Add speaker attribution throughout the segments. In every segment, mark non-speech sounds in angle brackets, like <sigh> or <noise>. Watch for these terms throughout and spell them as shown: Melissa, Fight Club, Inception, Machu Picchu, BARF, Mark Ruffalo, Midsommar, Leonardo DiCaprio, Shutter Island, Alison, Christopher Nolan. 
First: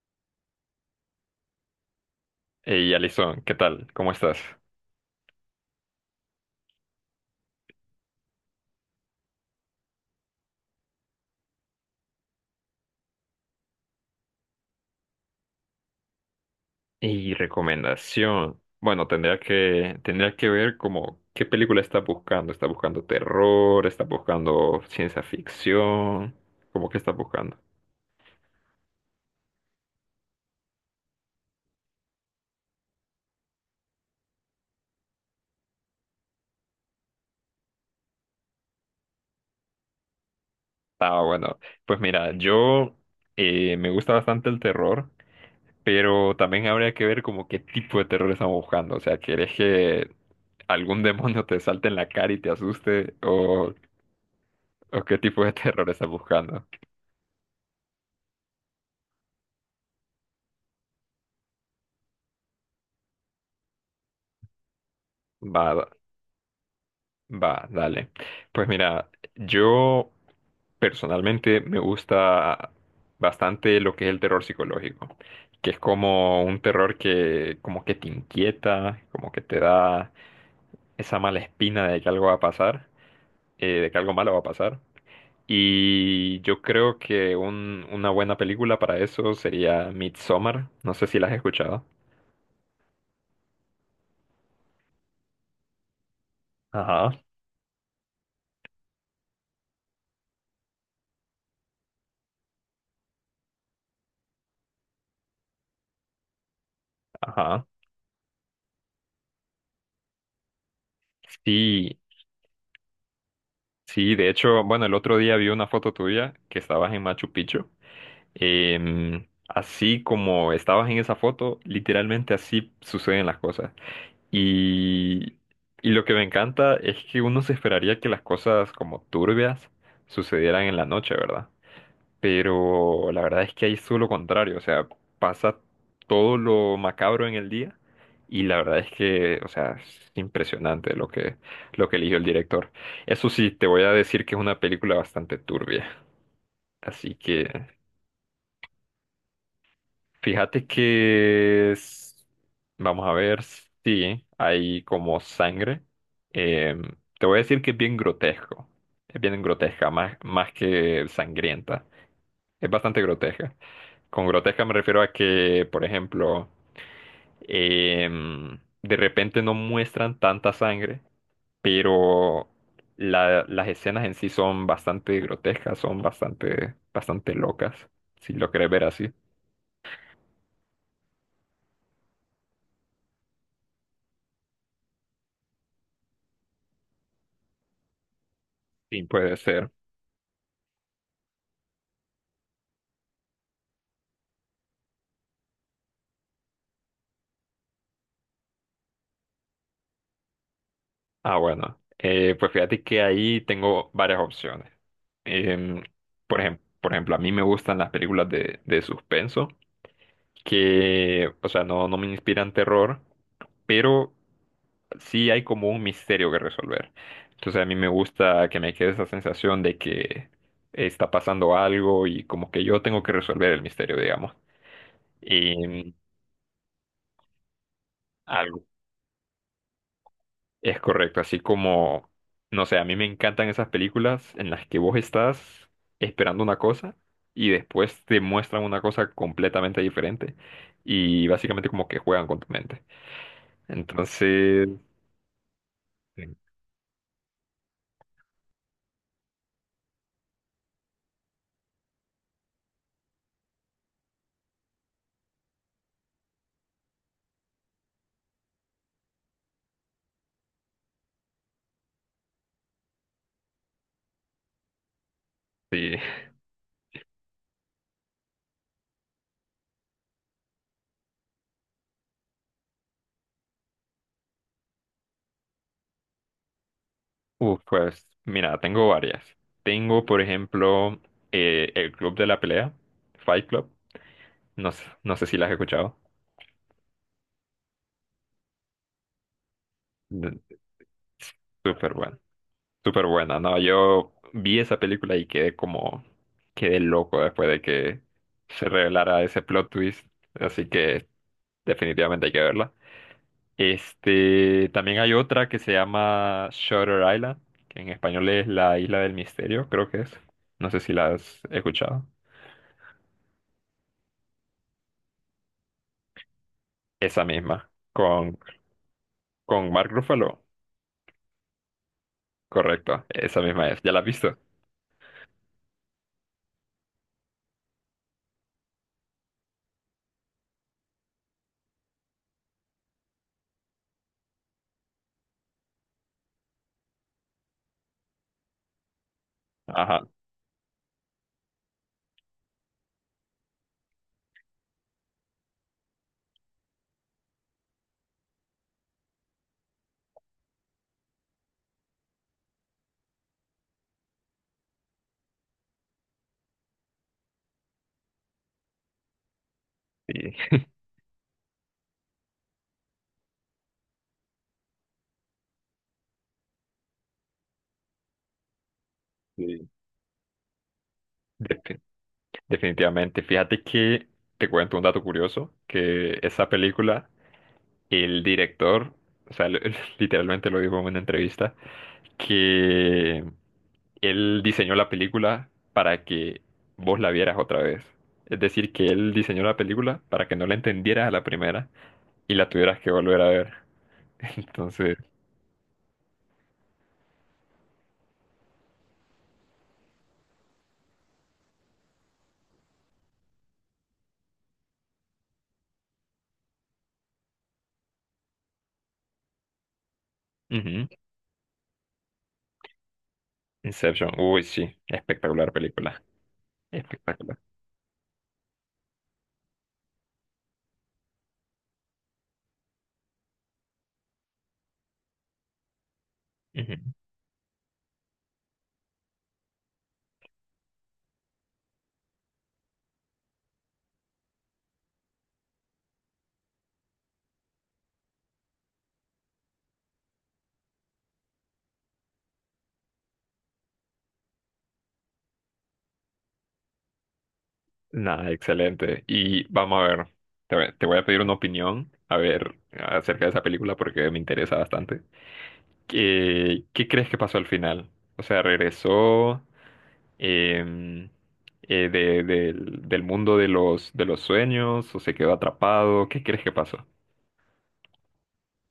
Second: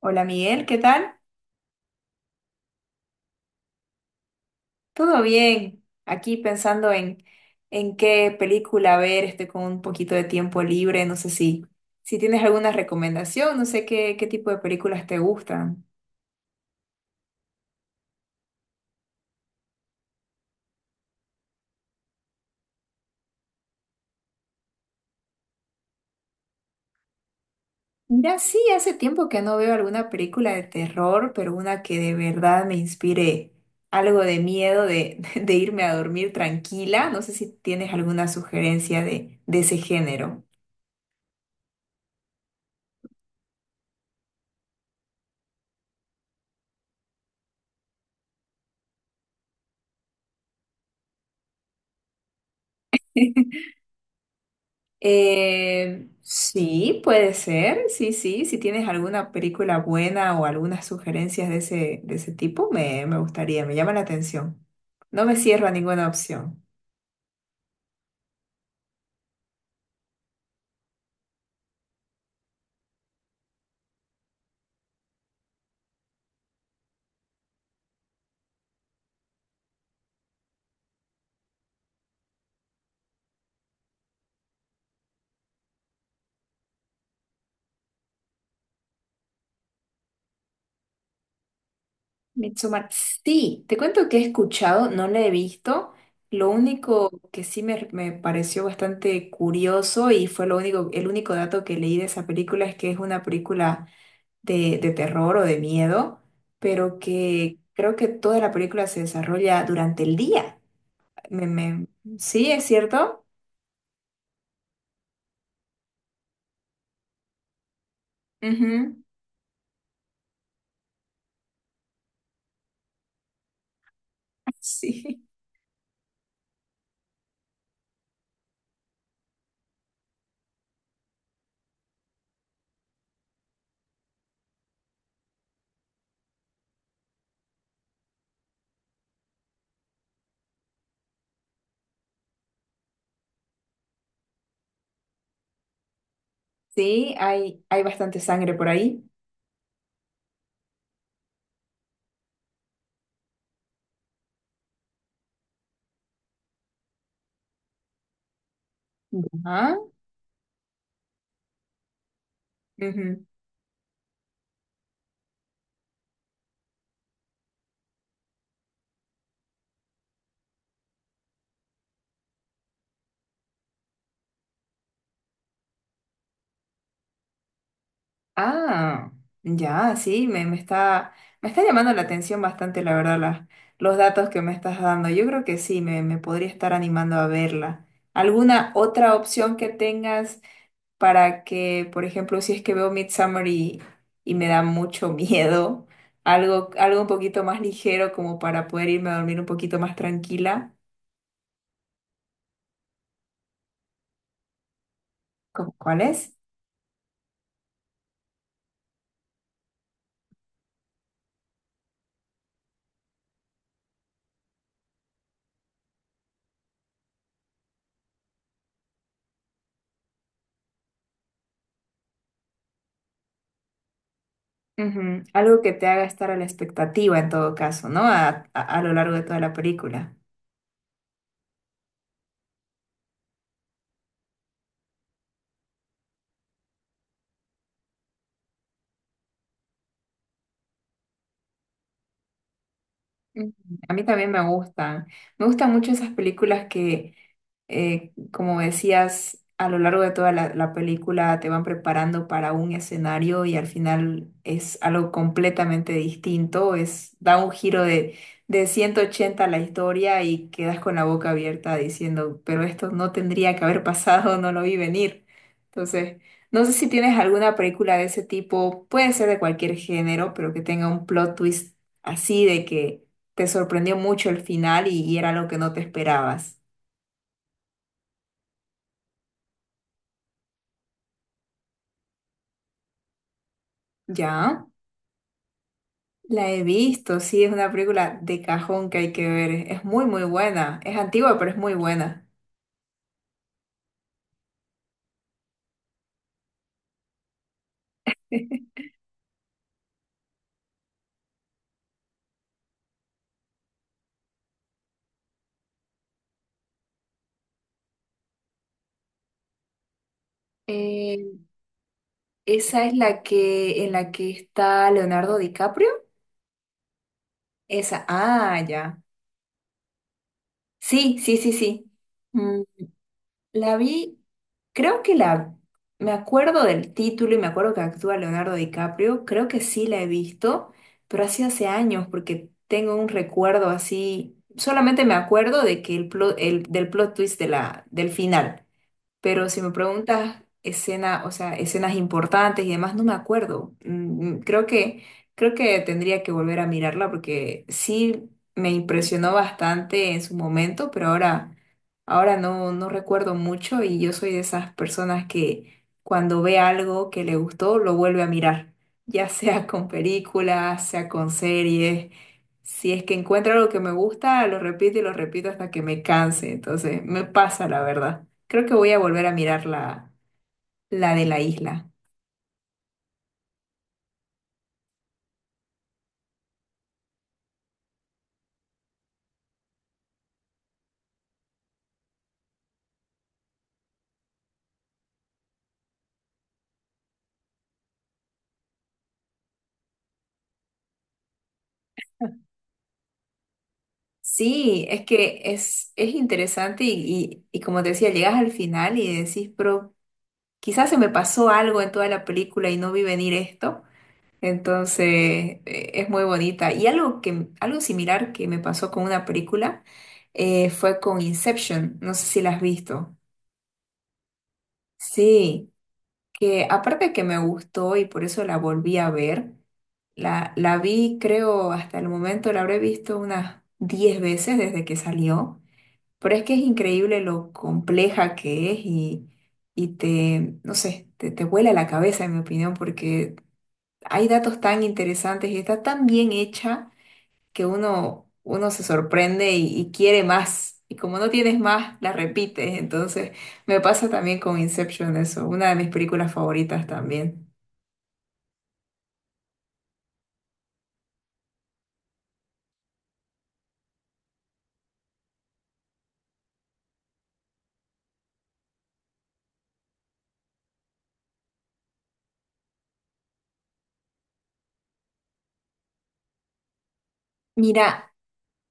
Speaker 1: Hola Miguel, ¿qué tal?
Speaker 2: Hey, Alison, ¿qué tal? ¿Cómo estás?
Speaker 1: ¿Todo bien? Aquí pensando en qué película ver. Estoy con un poquito de tiempo libre, no sé si tienes alguna recomendación, no sé qué tipo de películas te gustan.
Speaker 2: Y recomendación. Bueno, tendría que ver como qué película estás buscando. ¿Estás buscando terror? ¿Estás buscando ciencia ficción? ¿Cómo que estás buscando?
Speaker 1: Mira, sí, hace tiempo que no veo alguna película de terror, pero una que de verdad me inspire algo de miedo <laughs> de irme a dormir tranquila. No sé si tienes alguna sugerencia de ese género.
Speaker 2: Ah, bueno, pues mira, yo me gusta bastante el terror, pero también habría que ver como qué tipo de terror estamos buscando. O sea, ¿querés que algún demonio te salte en la cara y te asuste? O qué tipo de <laughs> terror estás buscando?
Speaker 1: Sí, puede ser, sí, sí. Si tienes alguna película buena o algunas sugerencias de ese tipo, me gustaría, me llama la atención. No me cierro a
Speaker 2: Va,
Speaker 1: ninguna opción.
Speaker 2: va, dale. Pues mira, yo personalmente me gusta bastante lo que es el terror psicológico, que es como un terror que como que te inquieta, como que te da esa mala espina de que algo va a pasar, de que algo malo va a pasar. Y yo creo que una buena película para eso sería Midsommar. No sé si la has escuchado.
Speaker 1: Midsommar, sí, te cuento que he escuchado, no la he visto. Lo único
Speaker 2: Ajá,
Speaker 1: que sí me pareció bastante curioso y fue lo único, el único dato que leí de esa película es que es una película de terror o de miedo, pero que
Speaker 2: ajá.
Speaker 1: creo que toda la película se desarrolla durante el día. Me, me-
Speaker 2: Sí,
Speaker 1: Sí, es cierto.
Speaker 2: sí, de hecho, bueno, el otro día vi una foto tuya que estabas en Machu Picchu.
Speaker 1: Ujú.
Speaker 2: Así como estabas en esa foto, literalmente así suceden las cosas.
Speaker 1: <laughs> Sí.
Speaker 2: Y, y lo que me encanta es que uno se esperaría que las cosas como turbias sucedieran en la noche, ¿verdad? Pero la verdad es que ahí es todo lo contrario, o sea, pasa todo lo macabro en el día y la verdad es que, o sea, es impresionante lo que eligió el director. Eso sí, te voy a decir que es una película bastante turbia,
Speaker 1: Sí,
Speaker 2: así que...
Speaker 1: hay bastante sangre por ahí.
Speaker 2: Fíjate que es- Vamos a ver, sí hay como sangre. Em, Te voy a decir que es bien grotesco. Es bien
Speaker 1: Ajá.
Speaker 2: grotesca, más, más que sangrienta. Es bastante
Speaker 1: Ujú.
Speaker 2: grotesca. Con grotesca me refiero a que, por ejemplo, de repente no muestran tanta sangre, pero las escenas en sí son bastante grotescas, son bastante, bastante locas. Si lo querés ver así,
Speaker 1: Ah, ya, sí, me está llamando la atención bastante, la verdad, los datos que me estás dando. Yo creo que sí, me podría estar animando a verla. ¿Alguna
Speaker 2: sí
Speaker 1: otra
Speaker 2: puede
Speaker 1: opción que
Speaker 2: ser.
Speaker 1: tengas? Para que, por ejemplo, si es que veo Midsommar y me da mucho <laughs> miedo, algo un poquito más ligero como para poder irme a dormir un poquito más tranquila.
Speaker 2: Ah, bueno. Pues fíjate que ahí tengo varias opciones. Em,
Speaker 1: Cuál es?
Speaker 2: por ejemplo, a mí me gustan las películas de suspenso, que, o sea, no me inspiran terror, pero sí hay como un misterio que resolver. Entonces a mí me gusta que me quede esa sensación de que está pasando algo y como que yo tengo que resolver el misterio, digamos.
Speaker 1: Ujú. Algo que te
Speaker 2: Y
Speaker 1: haga estar a la expectativa en todo caso, ¿no? A lo largo de toda la película.
Speaker 2: es correcto, así como, no sé, a mí me encantan esas películas en las que vos estás esperando una cosa y después te muestran una cosa completamente diferente y básicamente como que juegan con tu mente.
Speaker 1: Mm. A mí también me
Speaker 2: Entonces,
Speaker 1: gustan. Me gustan mucho esas
Speaker 2: sí,
Speaker 1: películas que, como decías, a lo largo de toda la película te van preparando para un escenario y al final es algo completamente distinto. Es, da un giro de 180 a la historia y quedas con la boca abierta diciendo, pero esto no tendría que haber pasado, no lo vi venir.
Speaker 2: sí.
Speaker 1: Entonces, no sé si tienes alguna película de ese tipo, puede ser de cualquier género, pero que tenga un plot twist así de que te sorprendió mucho el final y era lo que no te esperabas.
Speaker 2: Uf, pues mira, tengo varias. Tengo, por ejemplo, El Club de la Pelea, Fight Club,
Speaker 1: ¿Ya?
Speaker 2: no, no sé si la has escuchado.
Speaker 1: La he visto, sí, es una película de cajón que hay que ver. Es muy, muy
Speaker 2: De-
Speaker 1: buena. Es antigua, pero es muy
Speaker 2: Súper bueno.
Speaker 1: buena.
Speaker 2: Súper buena, no, yo vi esa película y quedé loco después de que se
Speaker 1: <laughs>
Speaker 2: revelara ese plot twist, así que definitivamente hay que verla. Este, también hay otra que se llama Shutter Island, que en español es la Isla del Misterio, creo que es. No sé si la
Speaker 1: Eh,
Speaker 2: has escuchado.
Speaker 1: Esa es la que en la que está Leonardo DiCaprio.
Speaker 2: Esa misma,
Speaker 1: Esa, ah, ya.
Speaker 2: con Mark Ruffalo,
Speaker 1: Sí, sí, sí, sí.
Speaker 2: correcto, esa misma
Speaker 1: La
Speaker 2: es. ¿Ya la has
Speaker 1: vi,
Speaker 2: visto?
Speaker 1: creo que me acuerdo del título y me acuerdo que actúa Leonardo DiCaprio, creo que sí la he visto, pero así hace años porque tengo un recuerdo así, solamente me acuerdo de que el del plot twist de del final. Pero si me
Speaker 2: Ajá,
Speaker 1: preguntas escena, o sea, escenas importantes y demás, no me acuerdo. Creo que tendría que volver a mirarla porque sí me impresionó bastante en su momento, pero ahora no, no recuerdo mucho, y yo soy de esas personas que cuando ve algo que le gustó, lo vuelve a mirar, <laughs> ya sea con
Speaker 2: sí.
Speaker 1: películas, sea con series. Si es que encuentro algo que me gusta, lo repito y lo repito hasta que me canse. Entonces, me pasa la verdad. Creo que voy a volver a mirar
Speaker 2: Sí.
Speaker 1: la de la isla.
Speaker 2: Definitivamente. Fíjate que te cuento un dato curioso, que esa película, el director, o sea, <laughs> literalmente lo dijo en una entrevista, que él diseñó la película para que vos la vieras otra vez. Es decir, que él diseñó la película para que no la entendieras a la primera y la tuvieras que volver a ver. <laughs>
Speaker 1: Sí,
Speaker 2: Entonces,
Speaker 1: es que es interesante y como te decía, llegas al final y decís, pero quizás se me pasó algo en toda la película y no vi venir esto. Entonces, es muy bonita. Y algo algo similar que me pasó con una película
Speaker 2: ujú.
Speaker 1: fue con Inception. No sé si la has visto.
Speaker 2: Inception, uy, sí, espectacular
Speaker 1: Sí.
Speaker 2: película,
Speaker 1: Que aparte que me
Speaker 2: espectacular.
Speaker 1: gustó y por eso la volví a ver, la vi, creo, hasta el momento la habré visto unas 10 veces desde que salió, pero es que es increíble lo compleja que es no sé, te vuela la cabeza, en mi opinión, porque hay datos tan interesantes y está tan bien hecha que uno se sorprende y quiere más. Y como no tienes más, la repites. Entonces, me pasa también con Inception eso, una de mis películas favoritas también.
Speaker 2: Nada, excelente. Y vamos a ver, te voy a pedir una opinión, a ver, acerca de esa película porque me interesa bastante. ¿Qué crees que pasó al final? O sea, regresó em, del, del mundo de los sueños o se quedó atrapado. ¿Qué crees que pasó?
Speaker 1: Mira,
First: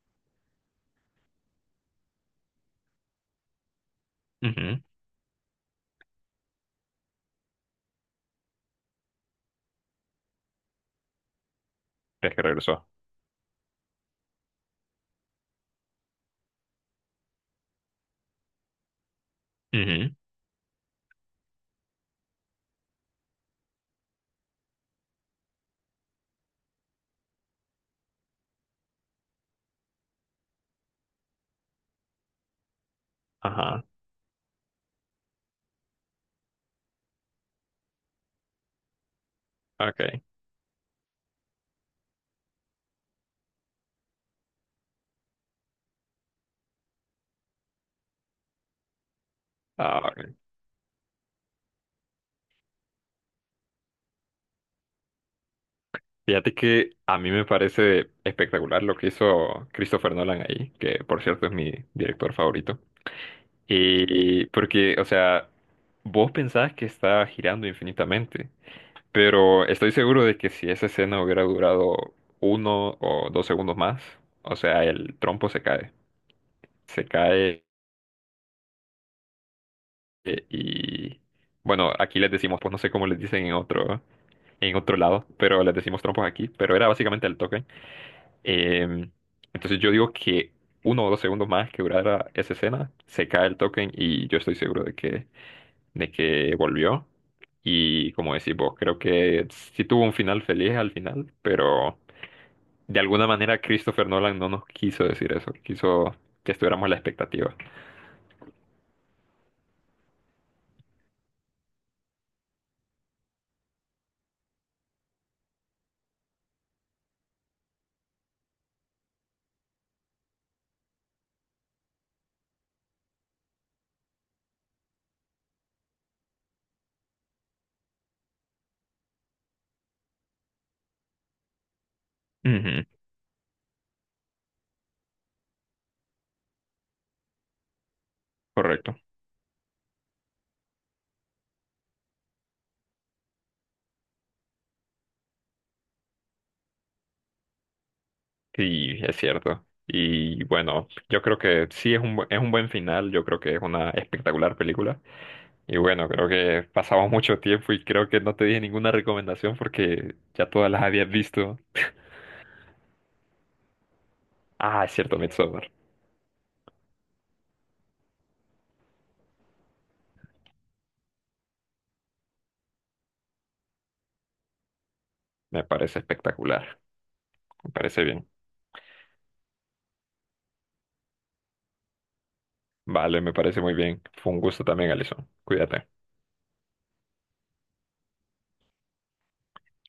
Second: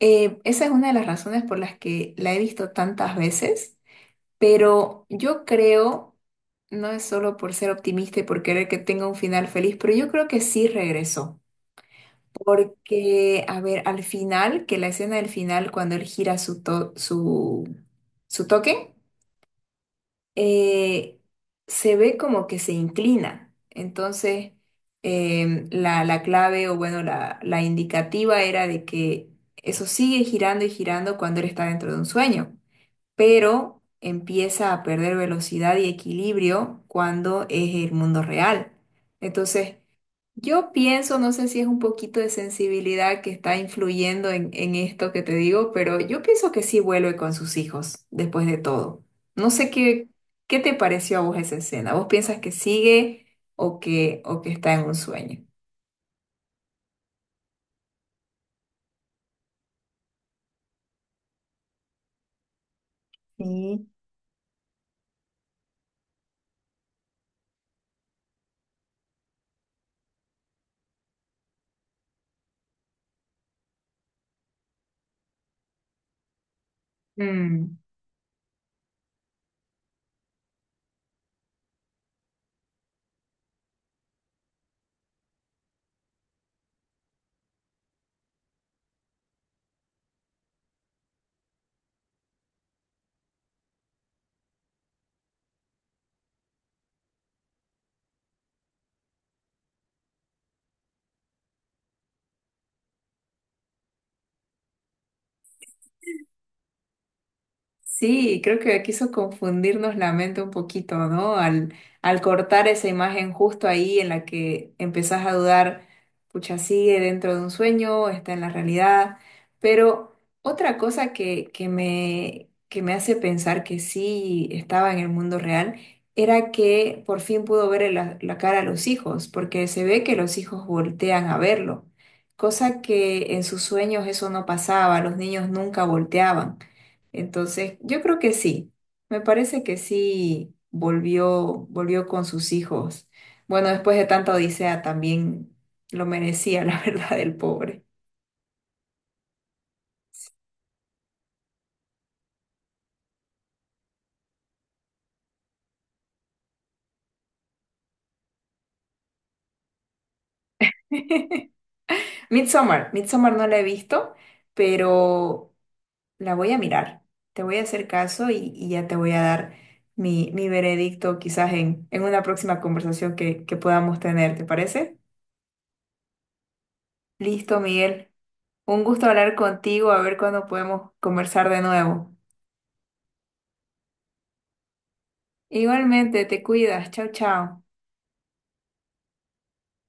Speaker 1: esa es una de las razones por las que la he visto tantas veces,
Speaker 2: Ujú.
Speaker 1: pero yo creo, no es solo por ser optimista y por querer que tenga un final feliz, pero yo creo que sí regresó.
Speaker 2: ¿Crees que regresó?
Speaker 1: Porque, a ver, al final, que la escena del final, cuando él gira su toque,
Speaker 2: Ujú.
Speaker 1: eh, se ve como que se inclina. Entonces, la clave o bueno, la indicativa era de que eso sigue girando y girando cuando él está dentro de un sueño, pero
Speaker 2: Ajá.
Speaker 1: empieza a perder velocidad y equilibrio cuando es el mundo real. Entonces,
Speaker 2: Okay.
Speaker 1: yo pienso, no sé si es un poquito de sensibilidad que está influyendo en esto que te digo, pero yo pienso que sí vuelve con sus hijos después de todo. No sé
Speaker 2: Ah, ok.
Speaker 1: qué te pareció a vos esa escena. ¿Vos piensas que sigue o o que está en un sueño?
Speaker 2: Fíjate que a mí me parece espectacular lo que hizo Christopher Nolan ahí, que por cierto es mi director favorito.
Speaker 1: Sí.
Speaker 2: Y porque, o sea, vos pensás que está girando infinitamente, pero estoy seguro de que si esa escena hubiera durado uno o dos segundos más, o sea, el trompo se cae
Speaker 1: Mm.
Speaker 2: y, bueno, aquí les decimos, pues no sé cómo les dicen en otro lado, pero les decimos trompos aquí, pero era básicamente el token. Em, entonces yo digo que uno o dos segundos más que durara esa escena, se cae el token y yo estoy seguro de que volvió. Y como decís vos, creo que sí tuvo un final feliz al final, pero de alguna manera Christopher Nolan no nos quiso decir eso, quiso que estuviéramos a la expectativa.
Speaker 1: Sí, creo que quiso confundirnos la mente un poquito, ¿no? Al cortar esa imagen justo ahí en la que empezás a dudar, pucha, sigue dentro de un sueño, está en la realidad. Pero otra cosa que me hace pensar que sí estaba en el mundo real era que por fin pudo ver la cara a los hijos, porque se ve que los hijos voltean a verlo, cosa
Speaker 2: Ujú,
Speaker 1: que en sus sueños eso no pasaba, los niños nunca volteaban. Entonces, yo creo que sí.
Speaker 2: correcto.
Speaker 1: Me parece que sí volvió, volvió con sus hijos. Bueno, después de tanta odisea también lo merecía, <laughs> la verdad, el pobre.
Speaker 2: Sí, es cierto. Y bueno, yo creo que sí es un, es un buen final, yo creo que es una espectacular película. Y bueno, creo que pasamos mucho tiempo y creo que no te dije ninguna recomendación porque ya todas las habías
Speaker 1: <laughs>
Speaker 2: visto.
Speaker 1: Midsommar, Midsommar no la he visto,
Speaker 2: Ah, es cierto,
Speaker 1: pero
Speaker 2: Midsommar.
Speaker 1: la voy a mirar. Te voy a hacer caso y ya te voy a dar mi veredicto quizás en una próxima conversación que podamos tener, ¿te parece?
Speaker 2: Me parece espectacular,
Speaker 1: Listo,
Speaker 2: me parece
Speaker 1: Miguel.
Speaker 2: bien.
Speaker 1: Un gusto hablar contigo, a ver cuándo podemos conversar de nuevo.
Speaker 2: Vale, me parece muy bien. Fue un gusto también, Alison. Cuídate.
Speaker 1: Igualmente, te cuidas. Chao, chao.